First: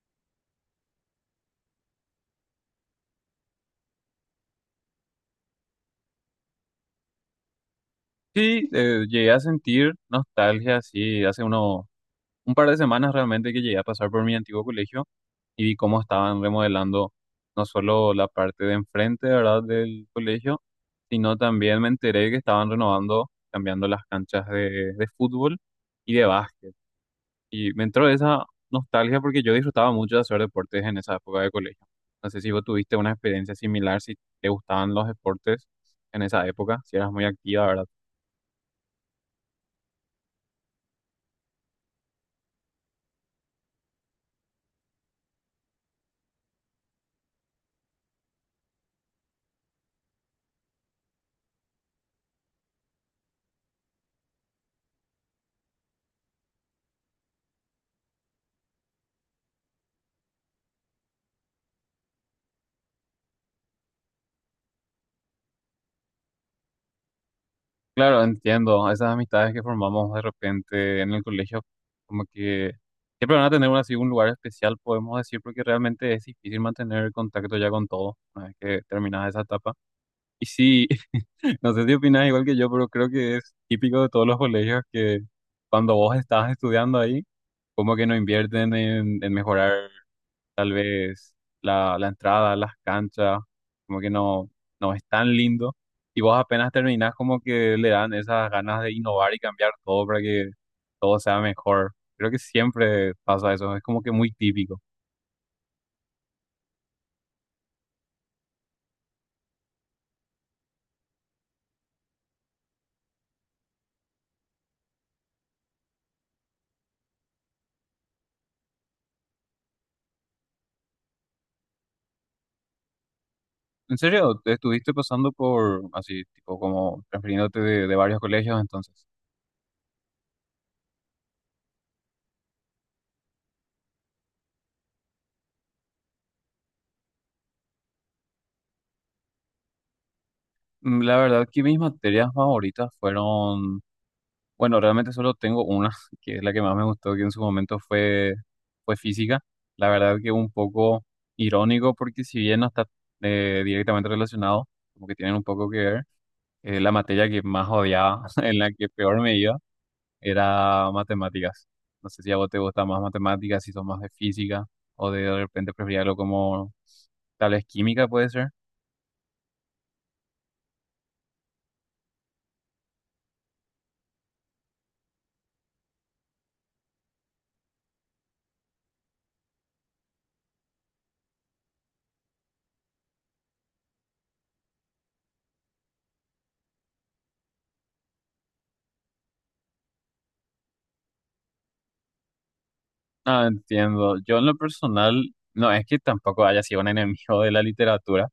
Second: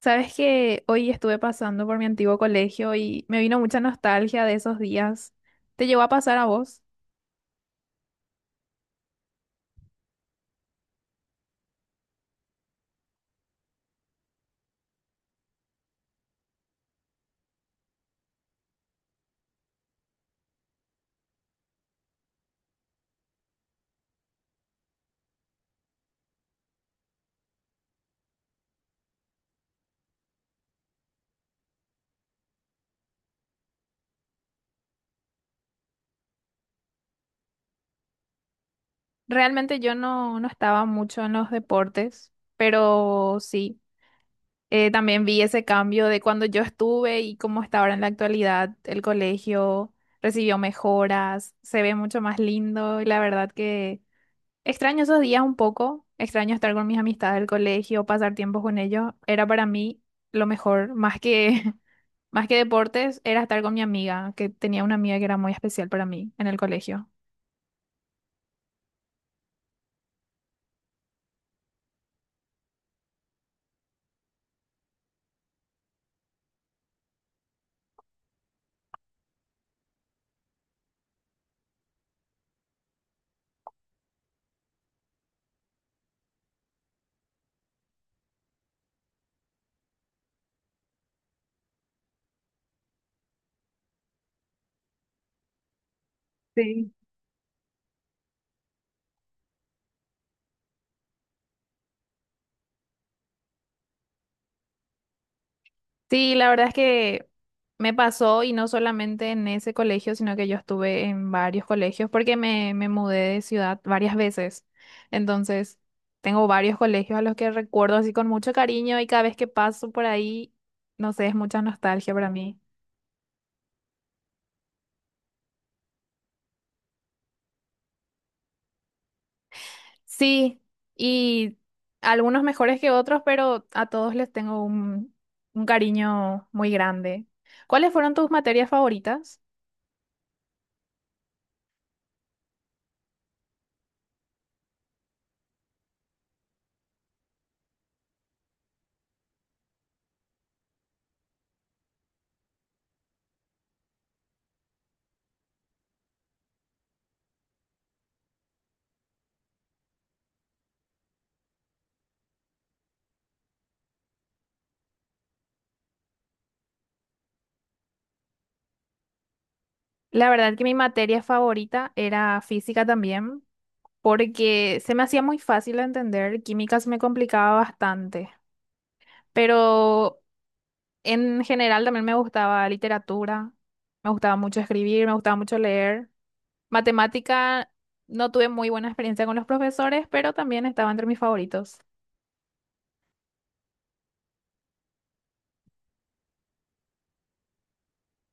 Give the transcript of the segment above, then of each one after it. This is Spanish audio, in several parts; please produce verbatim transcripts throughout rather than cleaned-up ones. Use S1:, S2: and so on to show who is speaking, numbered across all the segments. S1: Sabes que hoy estuve pasando por mi antiguo colegio y me vino mucha nostalgia de esos días. ¿Te llegó a pasar a vos?
S2: Sí, eh, llegué a sentir nostalgia, sí, hace uno, un par de semanas realmente que llegué a pasar por mi antiguo colegio y vi cómo estaban remodelando no solo la parte de enfrente, ¿verdad?, del colegio, sino también me enteré que estaban renovando, cambiando las canchas de, de fútbol y de básquet. Y me entró esa nostalgia porque yo disfrutaba mucho de hacer deportes en esa época de colegio. No sé si vos tuviste una experiencia similar, si te gustaban los deportes en esa época, si eras muy activa, ¿verdad?
S1: Realmente yo no, no estaba mucho en los deportes, pero sí, eh, también vi ese cambio de cuando yo estuve y cómo está ahora en la actualidad. El colegio recibió mejoras, se ve mucho más lindo y la verdad que extraño esos días un poco, extraño estar con mis amistades del colegio, pasar tiempo con ellos, era para mí lo mejor, más que, más que deportes, era estar con mi amiga, que tenía una amiga que era muy especial para mí en el colegio.
S2: Claro, entiendo. Esas amistades que formamos de repente en el colegio, como que siempre van a tener un, así, un lugar especial, podemos decir, porque realmente es difícil mantener el contacto ya con todos una vez que terminas esa etapa. Y sí, no sé si opinas igual que yo, pero creo que es típico de todos los colegios que cuando vos estás estudiando ahí, como que no invierten en, en mejorar. Tal vez la, la entrada, las canchas, como que no, no es tan lindo. Y vos apenas
S1: Sí.
S2: terminás, como que le dan esas ganas de innovar y cambiar todo para que todo sea mejor. Creo que siempre pasa eso, es como que muy típico.
S1: Sí, la verdad es que me, pasó, y no solamente en ese colegio, sino que yo estuve en varios colegios porque me, me mudé de ciudad varias veces. Entonces, tengo varios colegios a los que recuerdo así con mucho cariño, y cada vez que paso por ahí, no sé, es mucha nostalgia para mí.
S2: ¿En serio? ¿Te estuviste pasando por así, tipo como transfiriéndote de, de varios colegios entonces?
S1: Sí, y algunos mejores que otros, pero a todos les tengo un, un cariño muy grande. ¿Cuáles fueron tus materias favoritas?
S2: Mm, La verdad que mis materias favoritas fueron. Bueno, realmente solo tengo una, que es la que más me gustó, que en su momento fue, fue física. La verdad que un poco irónico, porque si bien no está, eh, directamente relacionado, como que tienen un poco que ver, eh, la materia que más odiaba, en la que peor me iba, era matemáticas. No sé si a vos te gusta más matemáticas, si sos más de física, o de, de repente preferís algo como tal vez química, puede ser.
S1: La verdad que mi materia favorita era física también, porque se me hacía muy fácil de entender. Química se me complicaba bastante, pero en general también me gustaba literatura, me gustaba mucho escribir, me gustaba mucho leer. Matemática, no tuve muy buena experiencia con los profesores, pero también estaba entre mis favoritos.
S2: Ah, entiendo. Yo en lo personal, no es que tampoco haya sido un enemigo de la literatura.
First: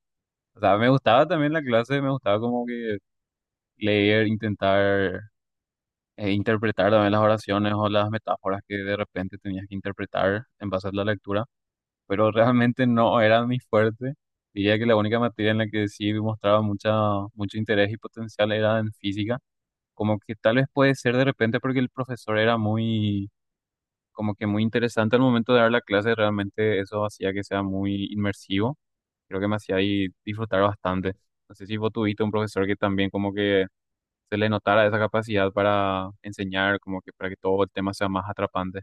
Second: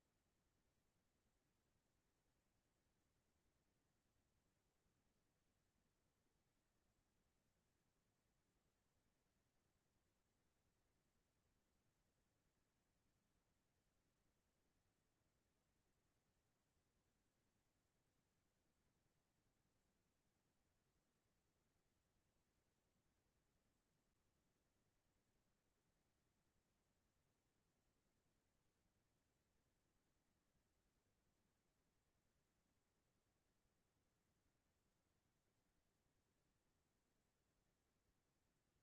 S2: O sea, me gustaba también la clase, me gustaba como que leer, intentar eh, interpretar también las oraciones o las metáforas que de repente tenías que interpretar en base a la lectura, pero realmente no era mi fuerte. Diría que la única materia en la que sí mostraba mucha, mucho interés y potencial era en física, como que tal vez puede ser de repente porque el profesor era muy, como que muy interesante al momento de dar la clase, realmente eso hacía que sea muy inmersivo. Creo que me hacía ahí disfrutar bastante. No sé si vos tuviste un profesor que también como que se le notara esa capacidad para enseñar, como que para que todo el tema sea más atrapante.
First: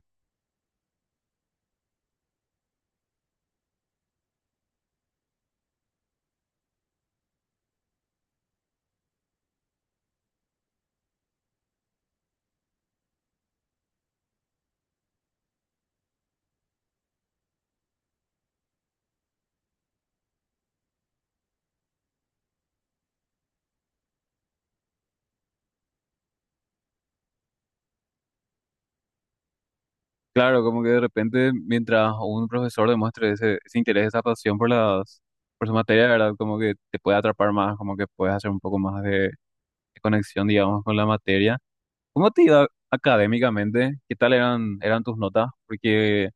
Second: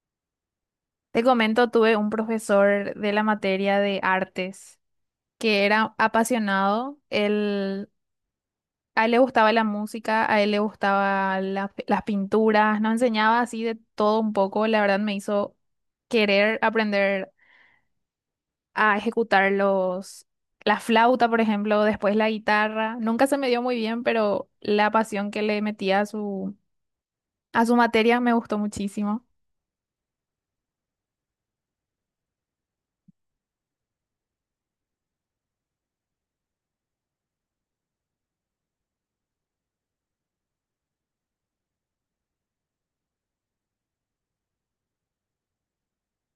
S1: Te comento, tuve un profesor de la materia de artes que era apasionado. Él, a él le gustaba la música, a él le gustaba la- las pinturas, nos enseñaba así de todo un poco. La verdad me hizo querer aprender a ejecutar los, la flauta, por ejemplo, después la guitarra. Nunca se me dio muy bien, pero la pasión que le metía a su, a su materia me gustó muchísimo.
S2: Claro, como que de repente mientras un profesor demuestre ese, ese interés, esa pasión por las, por su materia, ¿verdad? Como que te puede atrapar más, como que puedes hacer un poco más de conexión, digamos, con la materia. ¿Cómo te iba académicamente? ¿Qué tal eran, eran tus notas? Porque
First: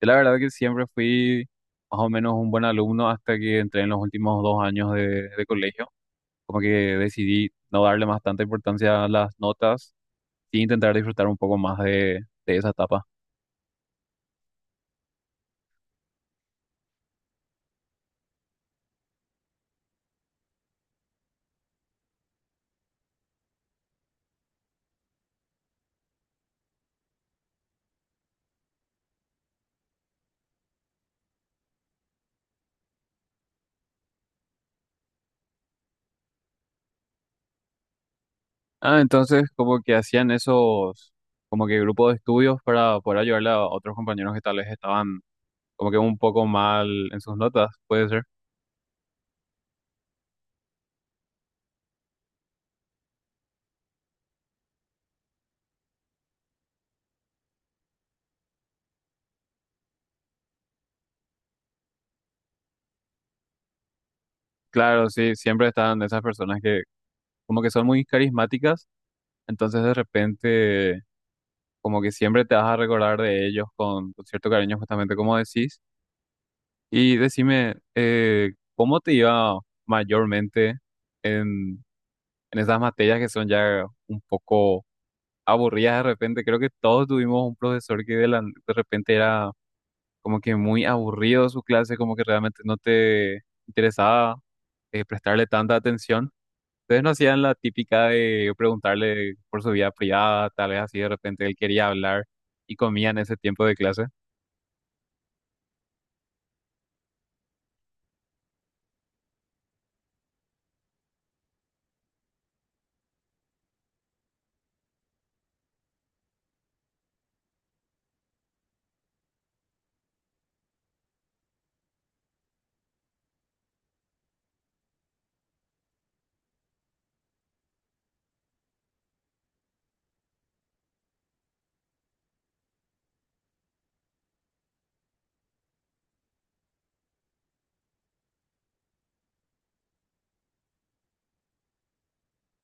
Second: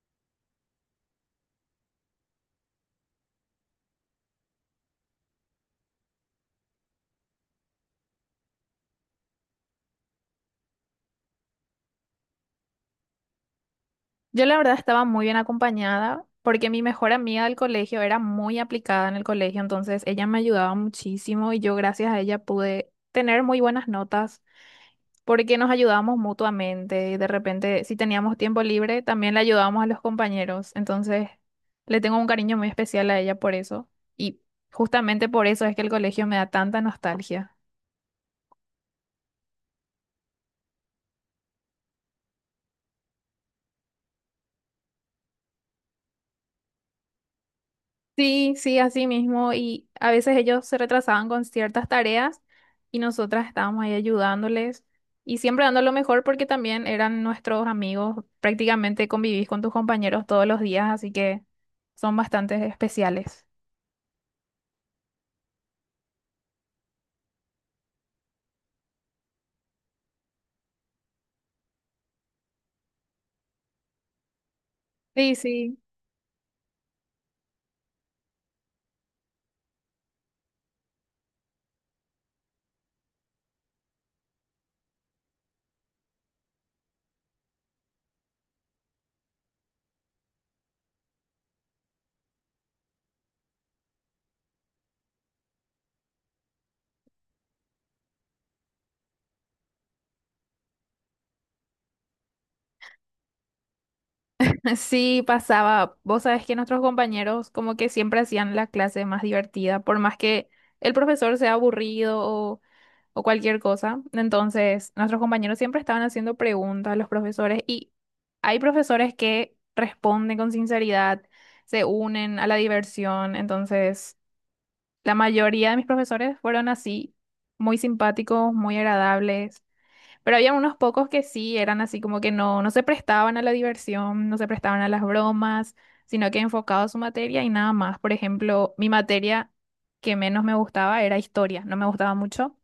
S2: yo la verdad que siempre fui más o menos un buen alumno hasta que entré en los últimos dos años de, de colegio. Como que decidí no darle más tanta importancia a las notas y intentar disfrutar un poco más de, de esa etapa.
S1: Yo la verdad estaba muy bien acompañada porque mi mejor amiga del colegio era muy aplicada en el colegio, entonces ella me ayudaba muchísimo, y yo gracias a ella pude tener muy buenas notas porque nos ayudábamos mutuamente, y de repente si teníamos tiempo libre también le ayudábamos a los compañeros. Entonces, le tengo un cariño muy especial a ella por eso, y justamente por eso es que el colegio me da tanta nostalgia.
S2: Ah, entonces como que hacían esos, como que grupos de estudios para poder ayudarle a otros compañeros que tal vez estaban como que un poco mal en sus notas, puede ser.
S1: Sí, sí, así mismo. Y a veces ellos se retrasaban con ciertas tareas, y nosotras estábamos ahí ayudándoles y siempre dando lo mejor porque también eran nuestros amigos. Prácticamente convivís con tus compañeros todos los días, así que son bastante especiales.
S2: Claro, sí, siempre están esas personas que como que son muy carismáticas, entonces de repente como que siempre te vas a recordar de ellos con, con cierto cariño, justamente
S1: Sí,
S2: como
S1: sí.
S2: decís. Y decime, eh, ¿cómo te iba mayormente en, en esas materias que son ya un poco aburridas de repente? Creo que todos tuvimos un profesor que de, la- de repente era como que muy aburrido su clase, como que realmente no te interesaba eh, prestarle tanta atención. Ustedes no hacían la típica de preguntarle por su vida privada, tal vez así de repente él quería hablar y comían ese tiempo de clase.
S1: Sí, pasaba. Vos sabés que nuestros compañeros como que siempre hacían la clase más divertida, por más que el profesor sea aburrido o cualquier cosa. Entonces, nuestros compañeros siempre estaban haciendo preguntas a los profesores, y hay profesores que responden con sinceridad, se unen a la diversión. Entonces, la mayoría de mis profesores fueron así, muy simpáticos, muy agradables. Pero había unos pocos que sí eran así como que no, no se prestaban a la diversión, no se prestaban a las bromas, sino que enfocados a su materia y nada más. Por ejemplo, mi materia que menos me gustaba era historia. No me gustaba mucho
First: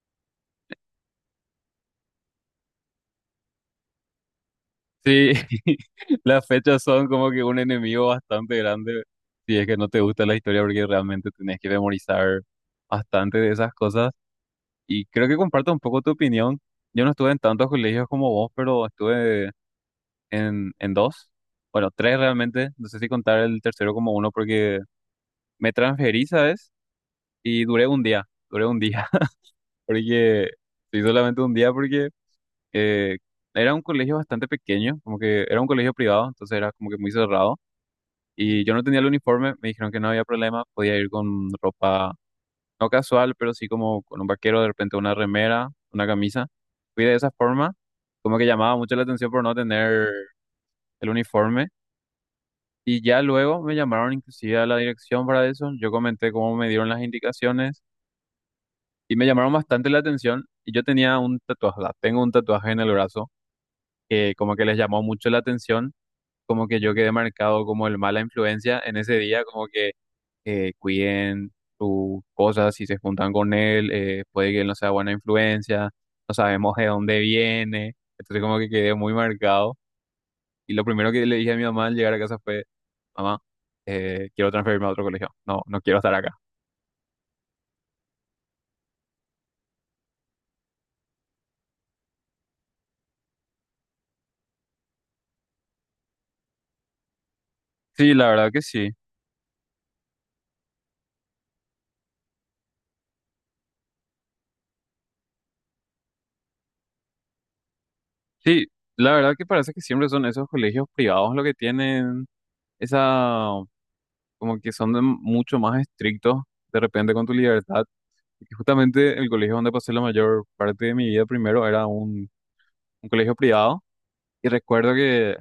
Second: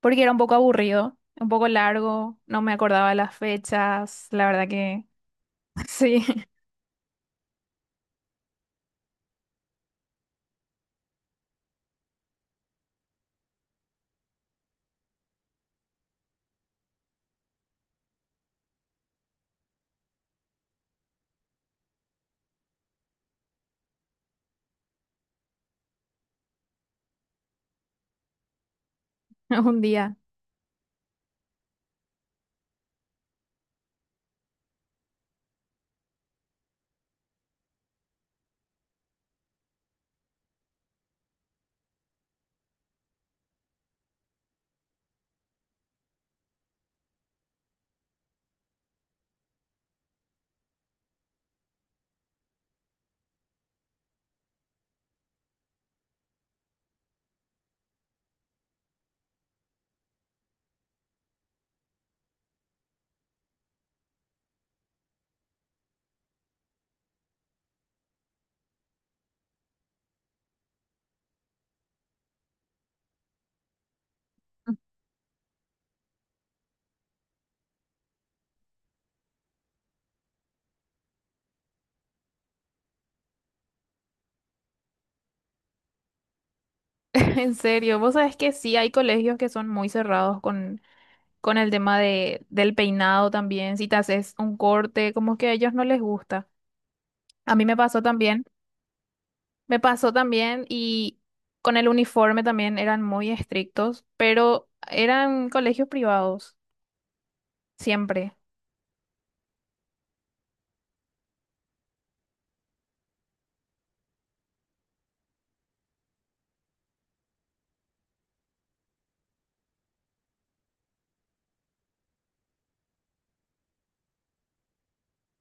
S1: porque era un poco aburrido, un poco largo, no me acordaba las fechas, la verdad que
S2: Sí,
S1: sí,
S2: las fechas son como que un enemigo bastante grande si es que no te gusta la historia porque realmente tenés que memorizar bastante de esas cosas. Y creo que comparto un poco tu opinión. Yo no estuve en tantos colegios como vos, pero estuve en, en dos, bueno, tres realmente. No sé si contar el tercero como uno porque me transferí, ¿sabes? Y duré un día, duré un día,
S1: un día.
S2: porque sí, solamente un día porque eh, era un colegio bastante pequeño, como que era un colegio privado, entonces era como que muy cerrado. Y yo no tenía el uniforme, me dijeron que no había problema, podía ir con ropa no casual, pero sí como con un vaquero, de repente una remera, una camisa. Fui de esa forma, como que llamaba mucho la atención por no tener el uniforme. Y ya luego me llamaron inclusive a la dirección para eso, yo comenté cómo me dieron las indicaciones y me llamaron bastante la atención. Y yo tenía un tatuaje, va, tengo un tatuaje en el brazo que como que les llamó mucho la atención, como que yo quedé marcado como el mala influencia en ese día, como que eh, cuiden sus cosas, si se juntan con él, eh, puede que él no sea buena influencia, no sabemos de dónde viene, entonces como que quedé muy marcado. Y lo primero que le dije a mi mamá al llegar a casa fue, mamá, eh, quiero transferirme a otro colegio, no, no quiero estar acá.
S1: En serio, vos sabés que sí, hay colegios que son muy cerrados con, con el tema de, del peinado también, si te haces un corte, como que a ellos no les gusta. A mí me pasó
S2: Sí, la
S1: también,
S2: verdad que sí.
S1: me pasó también, y con el uniforme también eran muy estrictos, pero eran colegios privados, siempre.
S2: Sí, la verdad que parece que siempre son esos colegios privados los que tienen esa, como que son de- mucho más estrictos de repente con tu libertad. Porque justamente el colegio donde pasé la mayor parte de mi vida primero era un un colegio privado y recuerdo que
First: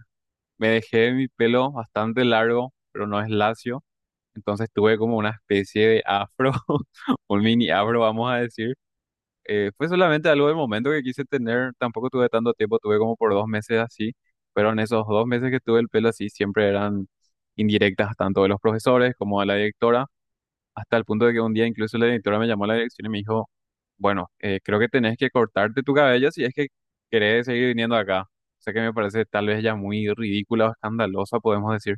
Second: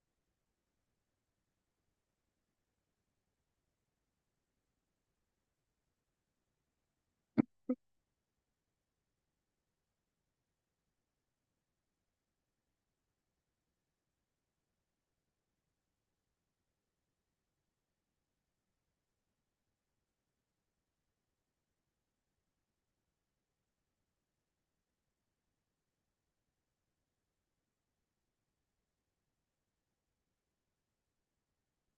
S2: me dejé mi pelo bastante largo, pero no es lacio, entonces tuve como una especie de afro, un mini afro, vamos a decir. Eh, fue solamente algo del momento que quise tener, tampoco tuve tanto tiempo, tuve como por dos meses así, pero en esos dos meses que tuve el pelo así siempre eran indirectas tanto de los profesores como de la directora, hasta el punto de que un día incluso la directora me llamó a la dirección y me dijo bueno, eh, creo que tenés que cortarte tu cabello si es que querés seguir viniendo acá. O sea que me parece tal vez ya muy ridícula o escandalosa, podemos decir.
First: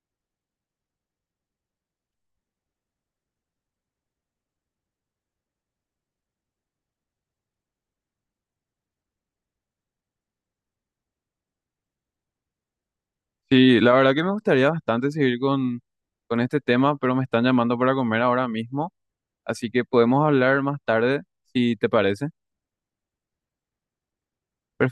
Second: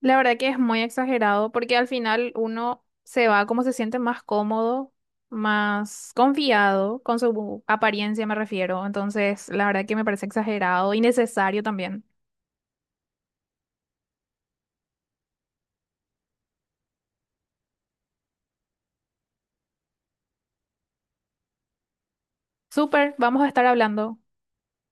S1: La verdad que es muy exagerado porque al final uno se va como se siente más cómodo, más confiado con su apariencia, me refiero. Entonces, la verdad que me parece exagerado y necesario también.
S2: Sí, la verdad que me gustaría bastante seguir con, con este tema, pero me están llamando para comer ahora mismo, así que podemos hablar más tarde, si te parece.
S1: Súper, vamos a estar hablando.
S2: Perfecto.